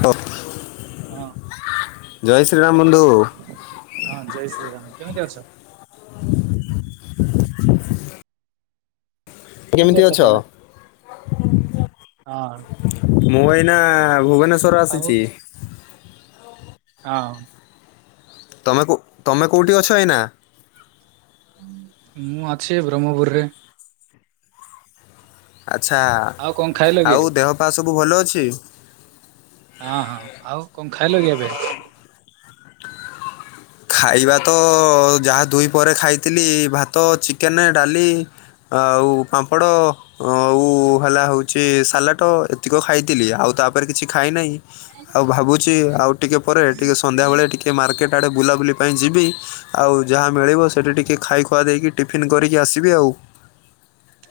ହ୍ୟାଲ ହଁ ଜୟ ଶ୍ରୀରାମ ବନ୍ଧୁ। ହଁ। ଜୟ ଶ୍ରୀ ରାମ। କେମିତି ଅଛ?। [unintelligible] କେମିତି ଅଛ ତମେ?। ହଁ ମୁଁ ଭଲ ଏଇନା ଭୁବନେଶ୍ଵର ଆସିଚି। ଆଉ ତମେ କଉ ତମେ କଉଠି ଅଛ ଏଇନା। ମୁଁ ଅଛି ବ୍ରହ୍ମପୁରରେ। ଆଚ୍ଛା ଆଉ କଣ ଖାଇଲ କି? ଆଉ ଦେହପା ସବୁ ଭଲ ଅଛି? ହଁ ହଁ ଆଉ କଣ ଖାଇଲ କି ଏବେ। ଖାଇବା ତ ଯାହା ଦୁଇ ପହରେ ଖାଇଥିଲି ଭାତ ଚିକେନ ଡାଲି ଆଉ ପାମ୍ପଡ଼। ଆଉ ହେଲା ହଉଚି ସାଲାଟ ଏତିକ ଖାଇଥିଲି ଆଉ ତାପରେ କିଛି ଖାଇନାହିଁ। ଆଉ ଭାବୁଚି ଆଉ ଟିକେ ପରେ ଟିକେ ସନ୍ଧ୍ୟାବେଳେ ଟିକେ ମାର୍କେଟ ଆଡେ ବୁଲାବୁଲି ପାଇଁ ଯିବି ଆଉ ଯାହା ମିଳିବ ସେଇଠି ଟିକିଏ ଖାଇଖୁଆ ଦେଇକି ଟିଫିନ୍ କରିକି ଆସିବି ଆଉ।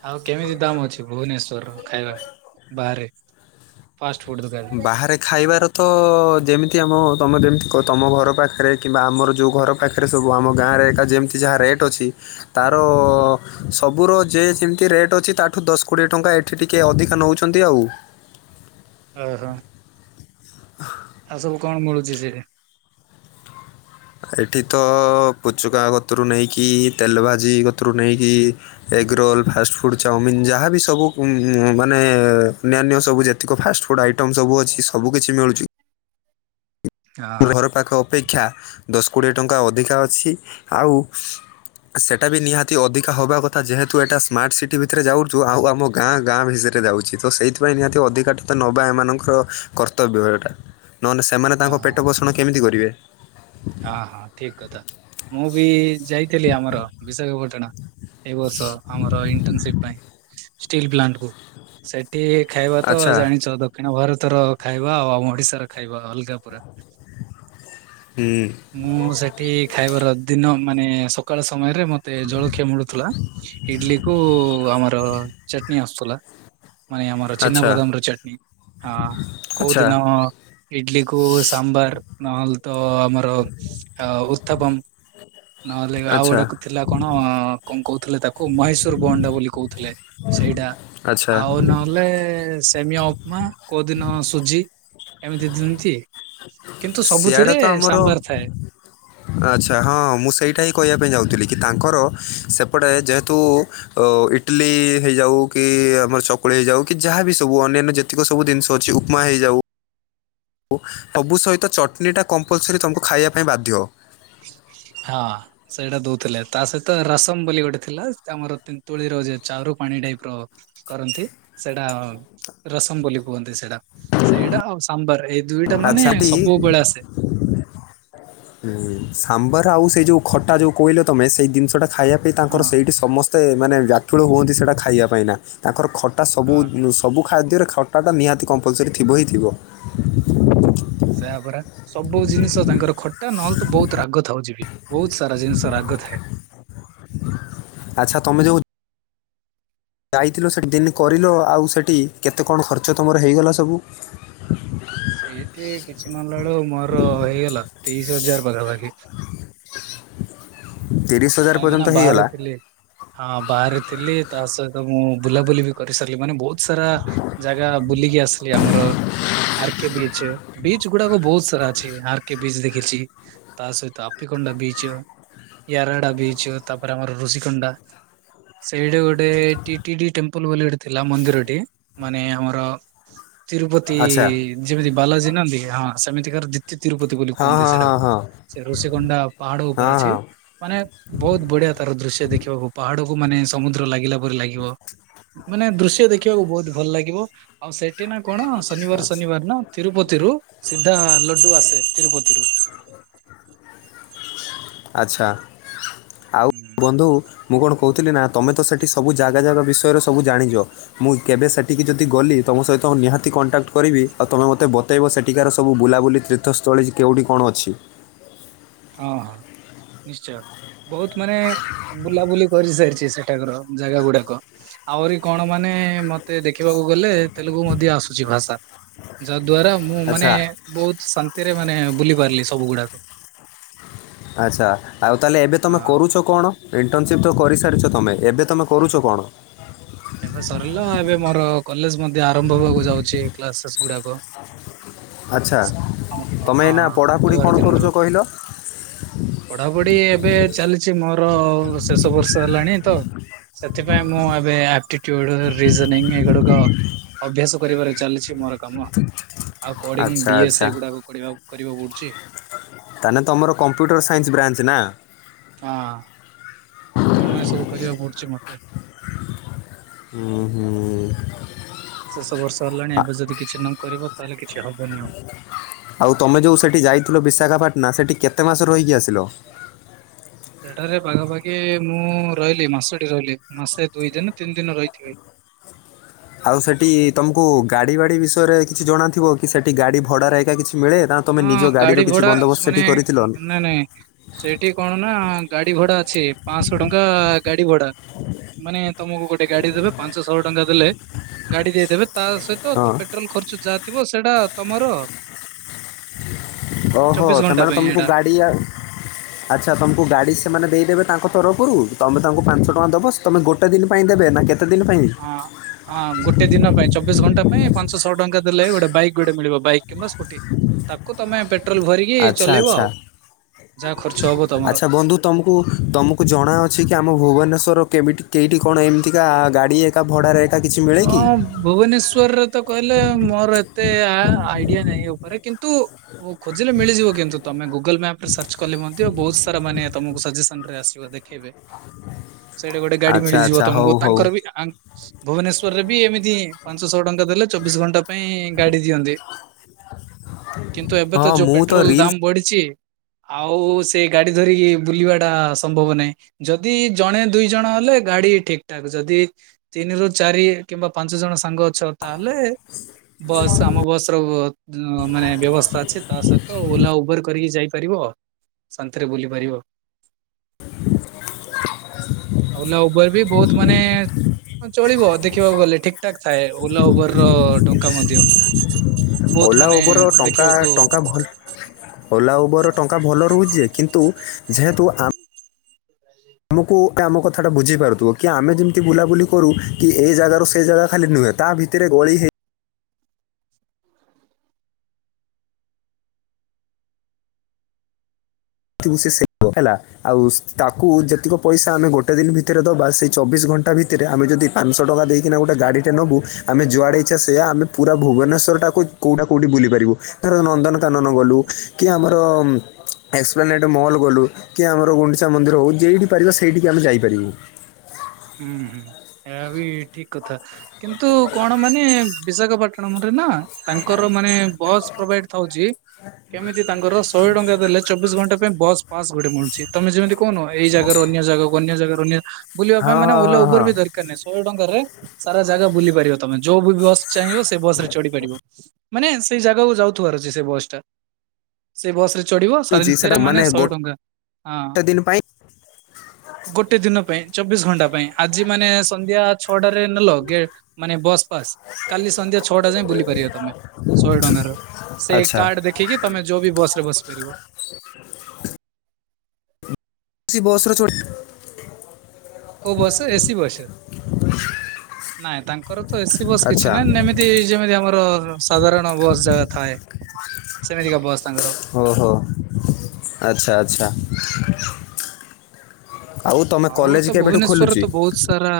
ଆଉ କେମିତି ଦାମ ଅଛି ଭୁବନେଶ୍ଵରର ଖାଇବା ବାହାରେ? ଫାଷ୍ଟଫୁଡ୍ ଦୋକାନରେ? ବାହାରେ ଖାଇବାର ତ ଯେମିତି ଆମ ତମେ ଯେମିତି ତମ ଘର ପାଖରେ କିମ୍ବା ଆମର ଯେଉଁ ଘର ପାଖରେ ସବୁ ଆମ ଗାଁରେ ଏକା ଯେମିତି ଯାହା ରେଟ୍ ଅଛି ତାର ହୁଁ ସବୁର ଯେ ଯେମିତି ରେଟ୍ ଅଛି ତାଠୁ ଦଶ କୋଡ଼ିଏ ଟଙ୍କା ଏଠି ଟିକିଏ ଅଧିକା ନଉଚନ୍ତି ଆଉ। ଓହୋ। ଆଉ ସବୁ କଣ ମିଳୁଛି ସେଇଠେ? ଏଠି ତ ପୁଚୁକା ଗତରୁ ନେଇକି ତେଲ ଭାଜି ଗତରୁ ନେଇକି ଏଗରୋଲ ଫାଷ୍ଟଫୁଡ ଚାଓମିିନ ଯାହାବି ସବୁ ମାନେ ଅନ୍ୟାନ୍ୟ ସବୁ ଯେ ଅଧିକ ଫାଷ୍ଟଫୁଡ୍ ଆଇଟମ୍ ସବୁ ଅଛି ସବୁ କିଛି ମିଳୁଚି। ହଁ ଘର ପାଖ ଅପେକ୍ଷା ଦଶ କୋଡ଼ିଏ ଟଙ୍କା ଅଧିକା ଅଛି ଆଉ ସେଇଟା ବି ନିହାତି ଅଧିକା ହବା କଥା ଯେହେତୁ ଏଇଟା ସ୍ମାର୍ଟ ସିଟି ଭିତରେ ଯାଉଛୁ ଆଉ ଆମ ଗାଁ ଗାଁ ଭିତରେ ଯାଉ ତ ସେଇଥିପାଇଁ ନିହାତି ଅଧିକା ତ ନେବା ଏମାନଙ୍କର କର୍ତ୍ତବ୍ୟ ଏଟା। ନହନେ ସେମାନେ ହଁ ତାଙ୍କ ପେଟ ପୋଷଣ କେମିତି କରିବେ। ଆ ହା ଠିକ କଥା ମୁଁ ବି ଯାଇଥିଲି ଆମର ବିଶାଖାପାଟଣା। ଏ ବର୍ଷ ଆମର ଇଣ୍ଟନସିପ ପାଇଁ ଷ୍ଟିଲ ପ୍ଲାଣ୍ଟ କୁ। ସେ ଠି ଖାଇବା ତ ଆଚ୍ଛା ଜାଣିଚ ଦକ୍ଷିଣ ଭାରତର ଖାଇବା ଆଉ ଆମ ଓଡିଶାର ଖାଇବା ଅଲଗା ପୁରା। ହୁଁ। ମୁଁ ସେଠି ଖାଇବାର ଦିନ ମାନେ ସକାଳ ସମୟରେ ମତେ ଜଳଖିଆ ମିଳୁଥିଲା ଇଡଲି କୁ ଆମର ଚଟନୀ ଆସୁଥିଲା। ମାନେ ଆମର ଆଚ୍ଛା ଚିନାବଦାମ ର ଚଟନୀ। ଆ ଆଚ୍ଛା କୋଉଦିନ ଇଡଲିକୁ ସାମ୍ବର ନହେଲେ ତ ଆମର ଉତ୍ଥପମ ନହଲେ ଆଉ ଆଚ୍ଛା ଗୋଟେ ଥିଲା କଣ? କଣ କହୁଥିଲେ ତାକୁ ମହେଶ୍ୱର ବଅଣ୍ଡା ବୋଲି କହୁଥିଲେ ସେଇଟା। ଆଚ୍ଛା ଆଉ ନହେଲେ ସେମି ମା କୋଉ ଦିନ ସୁଜି ଏମିତି ଦଅନ୍ତି। କିନ୍ତୁ ସିଆଡ଼େ ସବୁଥିରେ ତ ଆମର ସାମ୍ବର ଥାଏ। ଆଚ୍ଛା ହଁ ମୁଁ ସେଇଟା ହିଁ କହିବା ପାଇଁ ଯାଉଥିଲି କି ତାଙ୍କର ସେପଟେ ଯେହେତୁ। ଅ ଇଟଲିି ହେଇଯାଉ କି ଆମର ଚକୁଳି ହେଇଯାଉ କି ଯାହାବି ସବୁ ଅନ୍ୟାନ୍ୟ ଯେ ତିକ ସବୁ ଜିନିଷ ଅଛି ଉପମା ହେଇଯାଉ। ଉ ସବୁ ସହିତ ଚଟଣିଟା କମ୍ପଲସରି ତମକୁ ଖାଇବା ପାଇଁ ବାଧ୍ୟ। ହଁ। ସେଇଟା ଦଉଥିଲେ ତା ସହିତ ରସମ ବୋଲି ଗୋଟେ ଥିଲା ଆମର ତେନ୍ତୁଳିର ଯେ ଚାରୁ ପାଣି ଟାଇପର। କରନ୍ତି ସେଇଟା ରସମ ବୋଲି କୁହନ୍ତି ସେଇଟା ସେଇଟା ଆଉ ସାମ୍ବର ଏଇ ଦୁଇଟା ମାନେ ଆଚ୍ଛା ଟି ସବୁବେଳେ ଆସେ। ହୁଁ ସାମ୍ବର ଆଉ ସେ ଯଉ ଖଟା ଯଉ କହିଲ ତମେ ସେଇ ଜିନିଷଟା ଖାଇବା ପାଇଁ ହଁ ତାଙ୍କର ସେଇଠି ସମ ତେ ମାନେ ବ୍ୟାକୁୁଳ ହୁଅନ୍ତି ସେଇଟା ଖାଇବା ପାଇଁ ନା ତାଙ୍କର ଖଟା ସବୁ ହଁ। ଉଁ ସବୁ ଖାଦ୍ୟରେ ଖ ଖଟା ନିହାତି କମ୍ପଲସରି ଥିବ ହିଁ ଥିବ। ସେୟା ପରା ସବୁ ଜିନିଷ ତାଙ୍କର ଖଟା ନହେଲେ ତ ବହୁତ ରାଗ ଥାଉଚିବି। ବହୁତ ସାରା ଜିନିଷ ରାଗ ଥାଏ। ଆଚ୍ଛ ତମେ ଯୋଉ। ଯାଇଥିଲ ସେଠି ଦିନ କରିଲ ଆଉ ସେଠି କେତେ କଣ ଖର୍ଚ୍ଚ ତୁମର ହେଇଗଲା ସବୁ? ସେଇଠି କିଛି ନନ ନେଳୁ ମୋର ହେଇଗଲା ତେଇଶ ହଜାର ପାଖାପାଖି। ତିରିଶ ହଜାର କାହିଁକି ନା ପର୍ଯ୍ୟନ୍ତ ହେଇଗଲା ବାହାରେ ଥିଲି। ହଁ ବାହାରେ ଥିଲି ତା ସହିତ ମୁଁ ବୁଲାବୁଲି ବି କରିସାରିଲି ମାନେ ବହୁତ ସାରା। ଜାଗା ବୁଲିକି ଆସିଲି ଆମର। ଆର୍ କେ ବିଚ୍ ବିଚ୍ ଗୁଡାକ ବହୁତ ସାରା ଅଛି ଆର୍ କେ ବିଚ୍ ଦେଖିଛି। ତା ସହିତ ଆପିକୋଣ୍ଡା ବିଚ୍, ୟାରଡା ବିଚ୍ ତାପରେ ଆମର ଋଷିକୋଣ୍ଡା। ସେଇଠି ଗୋଟେ ଟି ଟି ଡ଼ି ଟେମ୍ପୁଲ ବୋଲି ଗୋଟେ ଥିଲା ମନ୍ଦିରଟେ ମାନେ ଆମର। ତିରୁପତି ଆଚ୍ଛା ଯେମିତି ବାଲାଜୀ ନାହାନ୍ତି କି ହଁ ସେମିତିକାର ତି-ତିରୁପତି ବୋଲି ହଁ କୁହନ୍ତି ହଁ ହଁ ସେଟାକୁ ହଁ ସେ ଋଷିକୋଣ୍ଡା ପାହାଡ ଉପରେ ହଁ ଅଛି ହଁ ମାନେ। ବହୁତ ବଢିଆ ତାର ଦୃଶ୍ୟ ଦେଖିବାକୁ ପାହାଡକୁ ମାନେ ସମୁଦ୍ର ଲାଗିଲା ପରି ଲାଗିବ। ମାନେ ଦୃଶ୍ୟ ଦେଖିବାକୁ ବହୁତ ଭଲ ଲାଗିବ ଆଉ ସେଠି ନା କଣ ଶନିବାର ଆଚ୍ଛା ଶନିବାର ନ ତିରୁପତିରୁୁ ସିଧା ଲଡୁ ଆସେ ତିରୁପତିରୁ। ଆଚ୍ଛା ଆଉ ହୁଁ, ବନ୍ଧୁ। ମୁଁ କଣ କହୁଥିଲି ନା ତମେ ତ ସେଠି ସବୁ ଜାଗା ଜାଗା ବିଷୟରେ ସବୁ ଜାଣିଛ। ମୁଁ କେବେ ସେଠିକି ଯଦି ଗଲି ତମ ସହିତ ନିହାତି କଣ୍ଟାକ୍ଟ କରିବି ଆଉ ତମେ ମତେ ବ ଵତେଇବ ସେଠିକାର ସବୁ ବୁଲାବୁଲି ତୀର୍ଥସ୍ଥଳୀ କେଉଠି କଣ ଅଛି। ହଁ ହଁ ନିଶ୍ଚୟ ବହୁତ ମାନେ ବୁଲାବୁଲି କରିସାରିଛି ସେଠାକର। ଜାଗା ଗୁଡାକ। ଆହୁରି କଣ ମାନେ ମତେ ଦେଖିବାକୁ ଗଲେ ତେଲୁଗୁ ମଧ୍ୟ ଆସୁଛି ଭାଷା ଯାଦ୍ଵାରା। ମୁଁ ମାନେ ଆଚ୍ଛା ବହୁତ ଶାନ୍ତିରେ ମାନେ ବୁଲି ପାରିଲି ସବୁ ଗୁଡାକ। ଆଚ୍ଛା ଆଉ ତାହେଲେ ଏବେ ତମେ ହଁ କରୁଛ। କଣ ଇଣ୍ଟର୍ନସିପ୍ ତ କରିସାରିଛ ତମେ ଏବେ ତମେ କରୁଛ କଣ? ଏବେ ସରିଲା ଏବେ ମୋର କଲେଜ ମଧ୍ୟ ଆରମ୍ଭ ହବାକୁ ଯାଉଛି କ୍ଲାସେସ୍ ଗୁଡାକ। ଆଚ୍ଛା ଆମର, ତମେ ଏଇନା ହଁ ପଢ଼ାପଢ଼ି ବୁଧବାର କଣ ଦିନରୁ। କରୁଛ କହିଲ? ପଢାପଢି ଏବେ ଚାଲିଛି ମୋର ଶେଷ ବର୍ଷ ହେଲାଣି ତ। ସେଥିପାଇଁ ମୁଁ ଏବେ ଆ ଟିଟ୍ୟୁଡ୍ ରିଜନିଙ୍ଗ୍ ଏଗୁଡ଼ାକ ଅଭ୍ୟାସ କରିବାରେ ଚାଲିଛି ମୋର। କାମ ଆଉ କୋଡିଙ୍ଗ୍ ଆଚ୍ଛା ଡି ଏସ୍ ଆଚ୍ଛା ଏ ଗୁଡାକ କରିବା କରିବାକୁ ପଡୁଛି। ତାହେନେ ତମର କମ୍ପ୍ୟୁଟର ସାଇନ୍ସ ବ୍ରାଞ୍ଚ ନା। ହଁ। ତେଣୁ ଏ ସବୁ କରିବାକୁ ପୁଡଛି ମୋତେ ଉଁ ହୁଁ ଶେଷ ବର୍ଷ ହେଲାଣି ଆ- ଏବେ ଯଦି କିଛି ନ କରିବ ତାହେଲେ କିଛି ହବନି ଆଉ ଆଉ ତମେ ଯୋଉ ସେଠି ଯାଇଥିଲ ବିଶାଖାପାଟ୍ନା ସେଠି କେତେ ମାସ ରହିକି ଆସିଲ ସେଠାରେ ପାଖାପାଖି ମୁଁ ରହିଲି ମାସଟି ରହିଲି ମାସେ ଦୁଇ ଦିନ ତିନି ଦିନ ରହିଥିଲି ଆଉ ସେଠି ତମକୁ ଗାଡ଼ି ବାଡ଼ି ବିଷୟରେ କିଛି ଜଣାଥିବ କି ସେଠି ଗାଡ଼ି ଭଡ଼ାରେ ଏକ ଏକା କିଛି ମିଳେ ନା ତମେ ନିଜ ହଁ ଗାଡ଼ିର ଗାଡି କିଛି ଭଡା ବନ୍ଦୋବସ୍ତ ସେଠି ମାନେ କରିଥିଲ ନାଇ ନାଇଁ ସେଇଠି କଣ ନା ଗାଡି ଭଡା ଅଛି ପାଁଶହ ଟଙ୍କା ଗାଡି ଭଡା ମାନେ ତମକୁ ଗୋଟେ ଗାଡି ଦେବେ ପାଞ୍ଚଶହ ଟଙ୍କା ଦେଲେ ଗାଡି ଦେଇଦେବେ ତା ସହିତ ହଁ ପେଟ୍ରୋଲ ଖର୍ଚ୍ଚ ଯାହା ଥିବ ସେଇଟା ତମର ଓହୋ ସେମାନେ ତମକୁ ଗାଡି ହ ଆଚ୍ଛା ତମକୁ ଗାଡ଼ି ସେମାନେ ଦେଇଦେବେ ତାଙ୍କ ତରଫରୁ ତମେ ତାଙ୍କୁ ପାଞ୍ଚ ଟଙ୍କା ଦବ ତମେ ଗୋଟ ଗୋଟେ ଦିନ୍ ପାଇଁ ଦେବେ ନା କେତେ ଦିନ ପାଇଁ ହଁ ହଁ ଗୋଟେ ଦିନ୍ ପାଇଁ ଚବିଶ ଘଣ୍ଟା ପାଇଁ ପାଞ୍ଚଶହ ଟଙ୍କା ଦେଲେ ଗୋଟେ ବାଇକ୍ ଗୋଟେ ମିଳିବ ବାଇକ୍ କିମ୍ବା ସ୍କୁଟି ତାକୁ ତମେ ପେ ପେଟ୍ରୋଲ ଭରିକି ଆଚ୍ଛା ଚଲେଇବ ଆଚ୍ଛା ଆଉ। ଯାହା ଖର୍ଚ୍ଚ ହବ ତମର। ଆଚ୍ଛା ବନ୍ଧୁ ତମକୁ, ତମକୁ ଜଣାଅଛି କି ଆମ ଭୁବନେଶ୍ୱର କେ, କେହିଠି କଣ, କେମିତିକା ଗାଡ଼ି ଏକା ଭଡ଼ାରେ, ଏକା କିଛି ମିଳେ କି ହଁ। ଭୁବନେଶ୍ଵରରେ ତ କହିଲେ, ମୋର ଏତେ ଆ ଆଇଡିଆ ନାହିଁ। ଉପରେ କିନ୍ତୁ, ହୋ ଖୁଜିଲେ ମିଳିଯିବ। କିନ୍ତୁ ତମେ ଗୁ ଗୁଗଲ ମ୍ୟାପରେ ସର୍ଚ୍ଚ କଲେ ମଧ୍ୟ, ବହୁତ ସାରା ମାନେ ତମକୁ ସଜେସନରେ ଆସିବ। ଦେଖେଇବେ ସେଇଟି ଗୋଟେ ଗାଡି ଆଚ୍ଛା ମିଳିଯିବ ଆଚ୍ଛା ହଉ ତମକୁ। ହଉ ତାଙ୍କର ବି ଭୁବନେଶ୍ଵରରେ ବି ଏମିତି, ପାଞ୍ଚଶହ ଟଙ୍କା ଦେଲେ, ଚବିଶ ଘଣ୍ଟା ପାଇଁ ଗାଡି ଦିଅନ୍ତି। କିନ୍ତୁ, ଏବେ ହଁ ତ ଯୋଉ ମୁଁ ପେଟ୍ରୋଲ ରିଲ୍ସ ଦାମ ବଢିଚି। ଆଉ ସେ ଗାଡି ଧରିକି ବୁଲିବା ଟା ସମ୍ଭବ ନାହିଁ। ଯଦି ଜଣେ ଦୁଇ ଜଣ ହେଲେ ଗାଡି ଠିକଠାକ୍। ଯଦି ତିନିରୁ, ଚାରି କିମ୍ବା ପାଞ୍ଚ ଜଣ ସାଙ୍ଗ ଅଛ, ତାହେଲେ ବସ୍, ଆମ ବସ୍ ର ମାନେ ବ୍ୟବସ୍ଥା ଅଛି। ତା ସହିତ ଓଲା, ଉବେର କରିକି ଯାଇପାରିବ ଆଉ। ଶାନ୍ତିରେ ବୁଲି ପାରିବ। ଓଲା ଉବର ବି ବହୁତ ମାନେ, ହଁ ଚଳିବ ଦେଖିବାକୁ ଗଲେ, ଠିକଠାକ୍ ଥାଏ। ଓଲା, ଉବର ଟଙ୍କା ମଧ୍ୟ। ବହୁତ ଓଲା, ମାନେ ଉବେର ଟଙ୍କା ଦେଖିବାକୁ ଟଙ୍କା ଭଲ। ଓଲା, ଉବେର, ଟଙ୍କା ଭଲ ରହୁଚି ଯେ କିନ୍ତୁ ଯେହେତୁ, [inaudible] ଆମକୁ ଆମ କଥା ଟା ବୁଝି ପାରୁଥିବ। କି ଆମେ ଯେମିତି ବୁଲାବୁଲି କରୁ, କି ଏଇ ଜାଗାରୁ ସେ ଜାଗା ଖାଲି ନୁହେଁ। ତା ଭିତ ରେ ଗଳି ହେ, ତୁସେ ସେ ସେପୋ ହେଲା। ଆଉ ତାକୁ ଯେତିକ ପଇସା ଆମେ ଗୋଟେ ଦିନ୍ ଭିତରେ ଦବା। ସେଇ ଚବିଶ ଘଣ୍ଟା ଭିତରେ ଆମେ ଯଦି, ପାଞ୍ଚଶହ ଟଙ୍କା ଦେଇକିନା ଗୋଟ ଗାଡ଼ିଟେ ନବୁ ଆମେ ଯୁଆଡ଼େ ଇଛା, ସେ ଆମେ ପୁରା ଭୁବନେଶ୍ୱରଟାକୁ କୋଉଟା କେଉଠି ବୁଲିପାରିବ। ଧର ନନ୍ଦନକାନନ ଗଲୁ, କି ଆମର ଏକ୍ସପ୍ଲାନେଟ ମଲ୍ ଗଲୁ। କି ଆମର ଗୁଣ୍ଡିଚା ମନ୍ଦିର ହେଉ, ଯେଇଠି ପାରିବ, ସେଇଠିକି ଆମେ ଯାଇପାରିବୁ। ହୁଁ, ହୁଁ ଏୟାବି ଠିକ୍ କଥା, କିନ୍ତୁ କଣ ମାନେ ବିଶାଖାପାଟଣମ ରେ ନା, ତାଙ୍କର ମାନେ ବସ୍ ପ୍ରୋଭାଇଡ୍ ଥାଉଚି କେମିତି ତାଙ୍କର ଶହେ ଟଙ୍କା ଦେଲେ ଚବିଶ ଘଣ୍ଟା ପାଇଁ ବସ୍ ପାସ ଗୋଟେ ମିଳୁଛି। ତମେ ଯେମିତି କହୁନ ଏଇ ଜାଗାରୁ, ଅନ୍ୟ ଜାଗାକୁ, ଅନ୍ୟ ଜାଗାରୁ, ଅନ୍ୟ ବୁ ହଁ ହଁ ମାନେ ଓଲା ହଁ ଉପର ହଁ ବି ଦରକାର ନଁ ଶଷୋହେ ଟଙ୍କାରେ ସାରା ଜାଗା ବୁଲି ପାରିବ ତମେ। ଯୋଉ ବି ବସ୍ ଚାହିଁବ ସେ ବସ ରେ ଚଢିପାରିବ। ମାନେ, ସେଇ ଜାଗାକୁ ଯାଉଥିବାର ଅଛି। ସେ ବସ୍ ଟା। ସେ ବସ ରେ ଚଢିବ, ମିଳୁଛି ସେଟା ସାନ୍ତିରେ ମାନେ ଶହେ ଗୋଟେ ଟଙ୍କା। ହଁ ଦିନ ପାଇଁ ଗୋଟେ ଦିନ ପାଇଁ, ଚବିଶ ଘଣ୍ଟା ପାଇଁ। ଆଜି ମାନେ ସନ୍ଧ୍ୟା ଛଅଟାରେ ନେଲ ଗେ ମାନେ ବସ୍ ପାସ୍। କାଲି ସନ୍ଧ୍ୟା ଛଅଟା ଯାଏ ବୁଲି ପାରିବ ତମେ। ଶହେ ଟଙ୍କା ର। ସେ ଆଚ୍ଛା କାର୍ଡ ଦେଖିକି ତମେ ଯୋଉ ବି ବସ ରେ ବସି ପାରିବ। କିସି ବସ୍ ଚଢି କୋଉ ବସ୍? AC bus. ନାଇଁ ତାଙ୍କର ତ ଏସି ବସ୍ କିଛି ଆଚ୍ଛା ନାହିଁ। [unintelligible] ଏମତି, ଯେମିତି ଆମର ସାଧାରଣ ବସ୍ ଯା ଥାଏ। ସେମିତିକା ବସ୍ ତାଙ୍କର। ହଉ, ହଉ। ଆଚ୍ଛା, ଆଚ୍ଛା। ତମେ ଆଉ କଲେଜ ତ କେବେଠୁ ଭୁବନେଶ୍ଵରରେ ଖୋଲୁଛି ତ ବହୁତ ସାରା।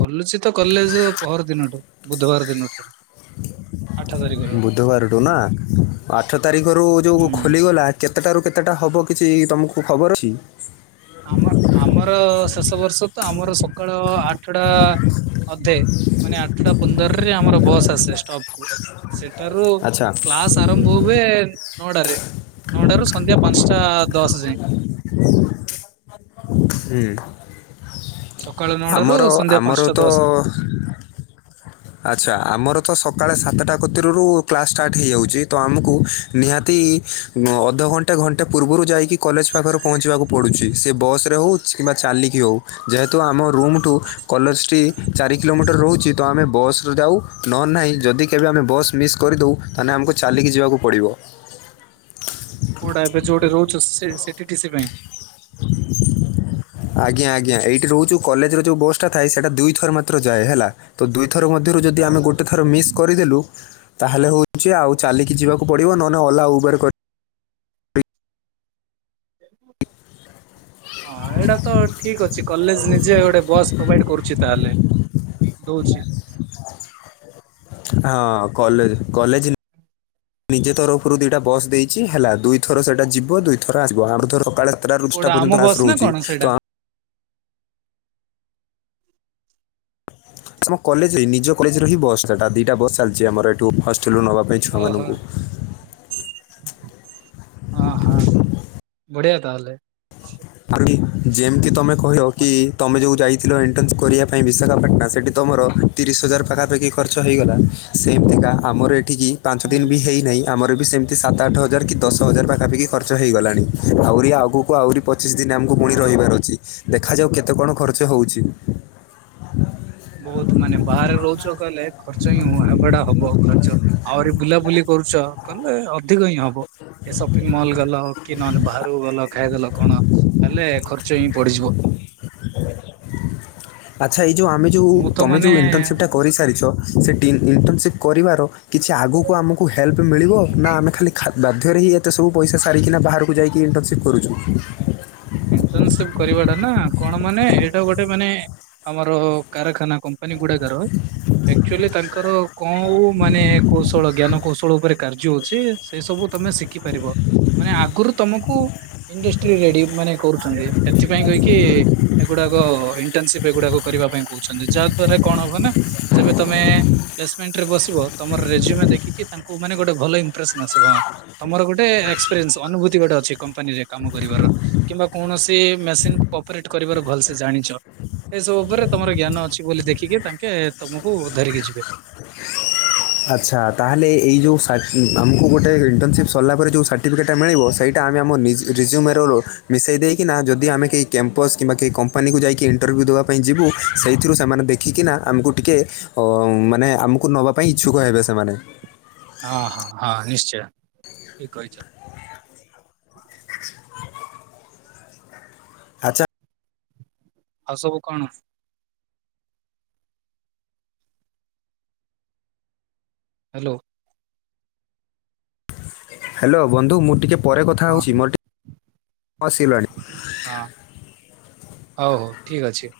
ଖୋଲୁଚି ତ କଲେଜ ପର ଦିନଠୁ। ବୁଧବାର ଦିନଠାରୁ। ଆଠ ତାରିଖରୁ ବୁଧବାରଠୁ ନା। ଆଠ ତାରିଖରୁ ଯୋଉ ହୁଁ। ଖୋଲିଗଲା କେତେଟାରୁ, କେତେଟା ହେବ କିଛି ତୁମକୁ ଖବର ଅଛି। ଆମ, ଆମର ଶେଷ ବର୍ଷ ତ ଆମର ସକାଳ ଆଠଟା ଅଧେ, ମାନେ ଆଠଟା ପନ୍ଦରରେ ଆମର ବସ୍ ଆସେ ଷ୍ଟପ କୁ। ସେଠାରୁ ଆଚ୍ଛା କ୍ଲାସ୍ ଆରମ୍ଭ ହୁଏ, ନଅଟା ରେ। ନଅଟା ରୁ ସଂନ୍ଧ୍ୟା ପାଞ୍ଚଟା ଦସ୍ ଯାଏ। [inaudible] ହୁ ସକାଳ ନଅଟାରୁ ଆମର ସନ୍ଧ୍ୟା ଆମର ପାଞ୍ଚଟା ତ ଦଶ ଆଚ୍ଛା ଆମର ତ ସକାଳେ ସାତ ଟା କତିରୁ କ୍ଲାସ୍ ଷ୍ଟାର୍ଟ ହେଇଯାଉଚି ତ ଆମକୁ ନିହାତି ଅ ଅଧଘଣ୍ଟେ ଘଣ୍ଟେ ପୂର୍ବରୁ ଯାଇକି କଲେଜ ପାଖରେ ପହଞ୍ଚିବାକୁ ପଡ଼ୁଚି। ସେ ବସ୍ ରେ ହଉ ସେ କିମ୍ବା ଚାଲିକି ଅଉ ଯେହେତୁ ଆମ ରୁମ୍ଠୁ କଲେଜ୍ଟି ଚାରି କିଲୋମିଟର୍ ରଉଚି ତ ଆମେ ବସ୍ ରେ ଯାଉ। ନ ନାଇଁ ଯଦି କେବେ ଆମେ ବସ୍ ମିସ୍ କରିଦଉ ତାନେ ଆମକୁ ଚାଲିକି ଯିବାକୁ ପଡ଼ିବ। କୋଡ଼ା ଏବେ ଯୋଉଟା ରଉଚ ସେ ସେଠି ଟିସି ପାଇଁ। [inaudible] ଆଜ୍ଞା! ଆଜ୍ଞା! ଏଇଟି ରଉଚୁ କଲେଜ୍ ରୁ ଯୋଉ ବୋସ୍ଟା ଥାଏ ସେଟା ଦୁଇଥର ମାତ୍ର ଯାଏ ହେଲା ତ ଦୁଇ ଥରକୁ ମଧ୍ୟରୁ ଯଦି ହଁ ଆମେ ହଁ। ଗୋଟେ ଥର ମିସ୍ କରିଦେଲୁ ତାହେଲେ ହଉଚି ଆଉ ଚାଲିକି ଯିବାକୁ ପଡ଼ିବ ନହେନେ ଅଲା ଉବେଡ଼ କରି [inaudible] ଅଁ ଏଇଡ଼ାତ ଠିକ୍ ଅଛି କଲେଜ୍ ନିଜେ ଗୋଟେ ବସ୍ ପ୍ରୋଭାଇଡ୍ କରୁଛି ତାହେଲେ। ଦଉଚି। ଆଁ କଲେଜ କଲେଜ୍ ନିଜେ ତରଫରୁ ଦୁଇଟା ବସ୍ ଦେଇଚି ହେଲା ଦୁଇଥର ସେଟା ଯିବ ଦୁଇଥର ଆସିବ। ଆମେଥର ସକାଳେ ତ୍ରା ରୁଷ୍ଟା କୋଉଟା ଆମ ପୁର୍ଯ୍ୟନ୍ତ ବସ୍ ନା ରଉଚି କଣ ସେଇଟା? ତ ଆ ସାମୁ କଲେଜ୍ ଏଇ ନିଜ କଲେଜରୁ ହିଁ ବସ୍ ସା ଟା ଦିଟା ବସ୍ ଚାଲ୍ଚି ଆମର ଏଠୁ ହଷ୍ଟେଲ ରୁ ନବା ଅହ। ଆଃ ବଢି଼ଆ ତାହେଲେ। [unintelligible] ଯେମ୍ତି ତମେ କହିଅ କି ଅନ୍- ତମେ ଯୋଉ ଯାଇଥିଲ ଏନଟେନ୍ସ୍ କରିଆ ପାଇଁ ବିଶାଖାପାଟ୍ଣା ସେଟି ତମର ତିରିଶ୍ ହଜାର୍ ପାଖାପେଖି ଖର୍ଚ୍ଚ ହେଇଗଲା। ସେମ୍ତିକା ଆମର ଏଠିକି ପାଞ୍ଚ୍ ହୁଁ ଦିନ୍ ବି ହେଇନାଇ। ଆମର ବି ସେମ୍ତି ସାତ ଆଠ ହଜାର୍ କି ଦଶ ହଜାର୍ ପାଖାପେଖି ଖର୍ଚ୍ଚ ହେଇଗଲାଣି ଆଉରି ଆଗକୁ ଆଉରି ପଚିଶ୍ ଦିନ୍ ଆମ୍ କୁ ପୁଣି ହଁ। ରହିବାର୍ ଅଛି ଦେଖାଯାଉ କେତେ କଣ ଖର୍ଚ୍ଚ ହେଉଚି। ବହୁତ୍ ମାନେ ବାହାରେ ରଉଚ କଏ ଲେ ଖର୍ଚ୍ଚ ହିଁ ହୁଁଆ ହେବା ଟା ହବ ଖର୍ଚ୍ଚ। ଆଉରି ବୁଲାବୁଲି କରୁଚ କଲେ ଅ ଧିକ ଇଁ ହବ ଏ ସପିଙ୍ଗ୍ ମଲ୍ ଗଲ କି ନଏଲ୍ ବାହାରକୁ ଗଲ ଖାଇଆଦେଲ କଣ ହେଲେ ଖର୍ ଚେଇଁ ପଡ଼ିଯିବ। ଆଚ୍ଛା ଇ ଯୋଉ ଆମେ ଯୋଉ ମୁଁ ତ ତମେ ଯୋଉ ମାନେ ଇଣ୍ଟନ୍ସିପ୍ଟା କରିସାରିଛ। ସେ ଡିଲ୍ ଇ ଇଣ୍ଟେନସିଭ୍ କରିବାର କିଛି ଆଗକୁ ଆମକୁ ହେଲ୍ପ ମିଳିବ ନା ଆମେ ଖାଲି ଖାତ୍ ବାଧ୍ୟରେ ହି ଏତେ ସବୁ ପଇସା ସାରିକିନା ବାହାରକୁ ଯାଇକି ଇଣ୍ଟନ୍ସିପ୍ କରଚୁ। ଇଣ୍ଟନ୍ସିପ୍ କରିବାଟା ନାଁ କଣ ମାନେ ଏଇଟା ଗୋଟେ ମାନେ ଆମର କାରାଖାନା କମ୍ପାନୀ ଗୁଡ଼ାକର। ଏକ୍ଚୁଆଲି ତାଙ୍କର କଉଁ ମାନେ କୌଶଳ ଜ୍ଞାନ କୌଶଳ ଉପରେ କାର୍ଯ୍ୟ ହଉଚି। ସେସବୁ ତମେ ଶିଖି ପାରିବ ମାନେ ଆଗରୁ ତମକୁ ଇଣ୍ଡେଷ୍ଟ୍ରି ରେଡି ମାନେ କରୁଚନ୍ତି ଏଥିପାଇଁ କଇକି ଏଗୁଡ଼ାକ ଇଣ୍ଟେନ୍ସିପ୍ ଏଗୁଡ଼ାକ କରିବା ପାଇଁ କଉଛନ୍ତି ଯାହାଦ୍ଵାରା କଣ ହବ ନା ଯେବେ ତମେ ପ୍ଲେସ୍ମେଣ୍ଟ ରେ ବସିବ ତମର୍ ରେଯିମ ଦେଖିକି ତାଙ୍କୁ ମାନେ ଗୋଟେ ଭଲ ଇମ୍ପ୍ରେସନ୍ ଆସିବ ହଁ ତମର ଗୋଟେ ଏକ୍ସପ୍ରେନ୍ସ୍ ଅନୁଭୂତି ଗୋଟେ ଅଛି କମ୍ପାନୀରେ କାମ କରିବାର। କିମ୍ବା କୌଣସି ମେସିନ୍ କୁ ଅପ୍ରେଟ୍ କରିବାର ଭଲ୍ସେ ଜାଣିଛ। ଏସବୁ ଉପରେ ତମର ଜ୍ଞାନ ଅଛି ବୋଲି ଦେଖିକି ତାଙ୍କେ ତମକୁ ଧରିକି ଯିବେ। ଆଚ୍ଛା ତାହେଲେ ଏଇ ଯୋଉ ସା ଉଁ ଆମ୍ କୁ ଗୋଟେ ଇଣ୍ଟନ୍ସିପ୍ ସର୍ଲା ପରେ ଯେଉଁ ସାର୍ଟିଫିକେଟ୍ଟା ମିଳିବ ସେଇଟା ଆମେ ଆମ ନିଜ୍ ରିଜ୍ୟୁମେରର। ମିଶେଇ ଦେଇକିନା ଯଦି ଆମେ କେଇ କେମ୍ପସ୍ କିମ୍ବା କେଇ କମ୍ପାନୀକୁ ଯାଇକି ଇଣ୍ଟର୍ବ୍ୟୁ ଦବା ପାଇଁ ଯିବୁ ସେଇଥିରୁ ସେମାନେ ଦେଖ ଖିକିନା ଆମ୍ କୁ ଟିକେ ଅ ମାନେ ଆମ୍ କୁ ନବା ପାଇଁ ଇଚ୍ଛୁକ ହେବେ ସେମାନେ। ହାଁ ହାଁ ହଁ ନିଶ୍ଚୟ ଠିକ୍ କହିଚ। ଆଚ୍ଛା ଆଉ ସବୁ କଣ। ହ୍ୟାଲୋ ହ୍ୟାଲୋ ବନ୍ଧୁ ମୁଁ ଟିକେ ପରେ କଥା ହଁ ହଉଛି ମୋର ଟିକେ କଣ ଆସିଲାଣି ହଁ ହଉ ହଉ ଠିକ ଅଛି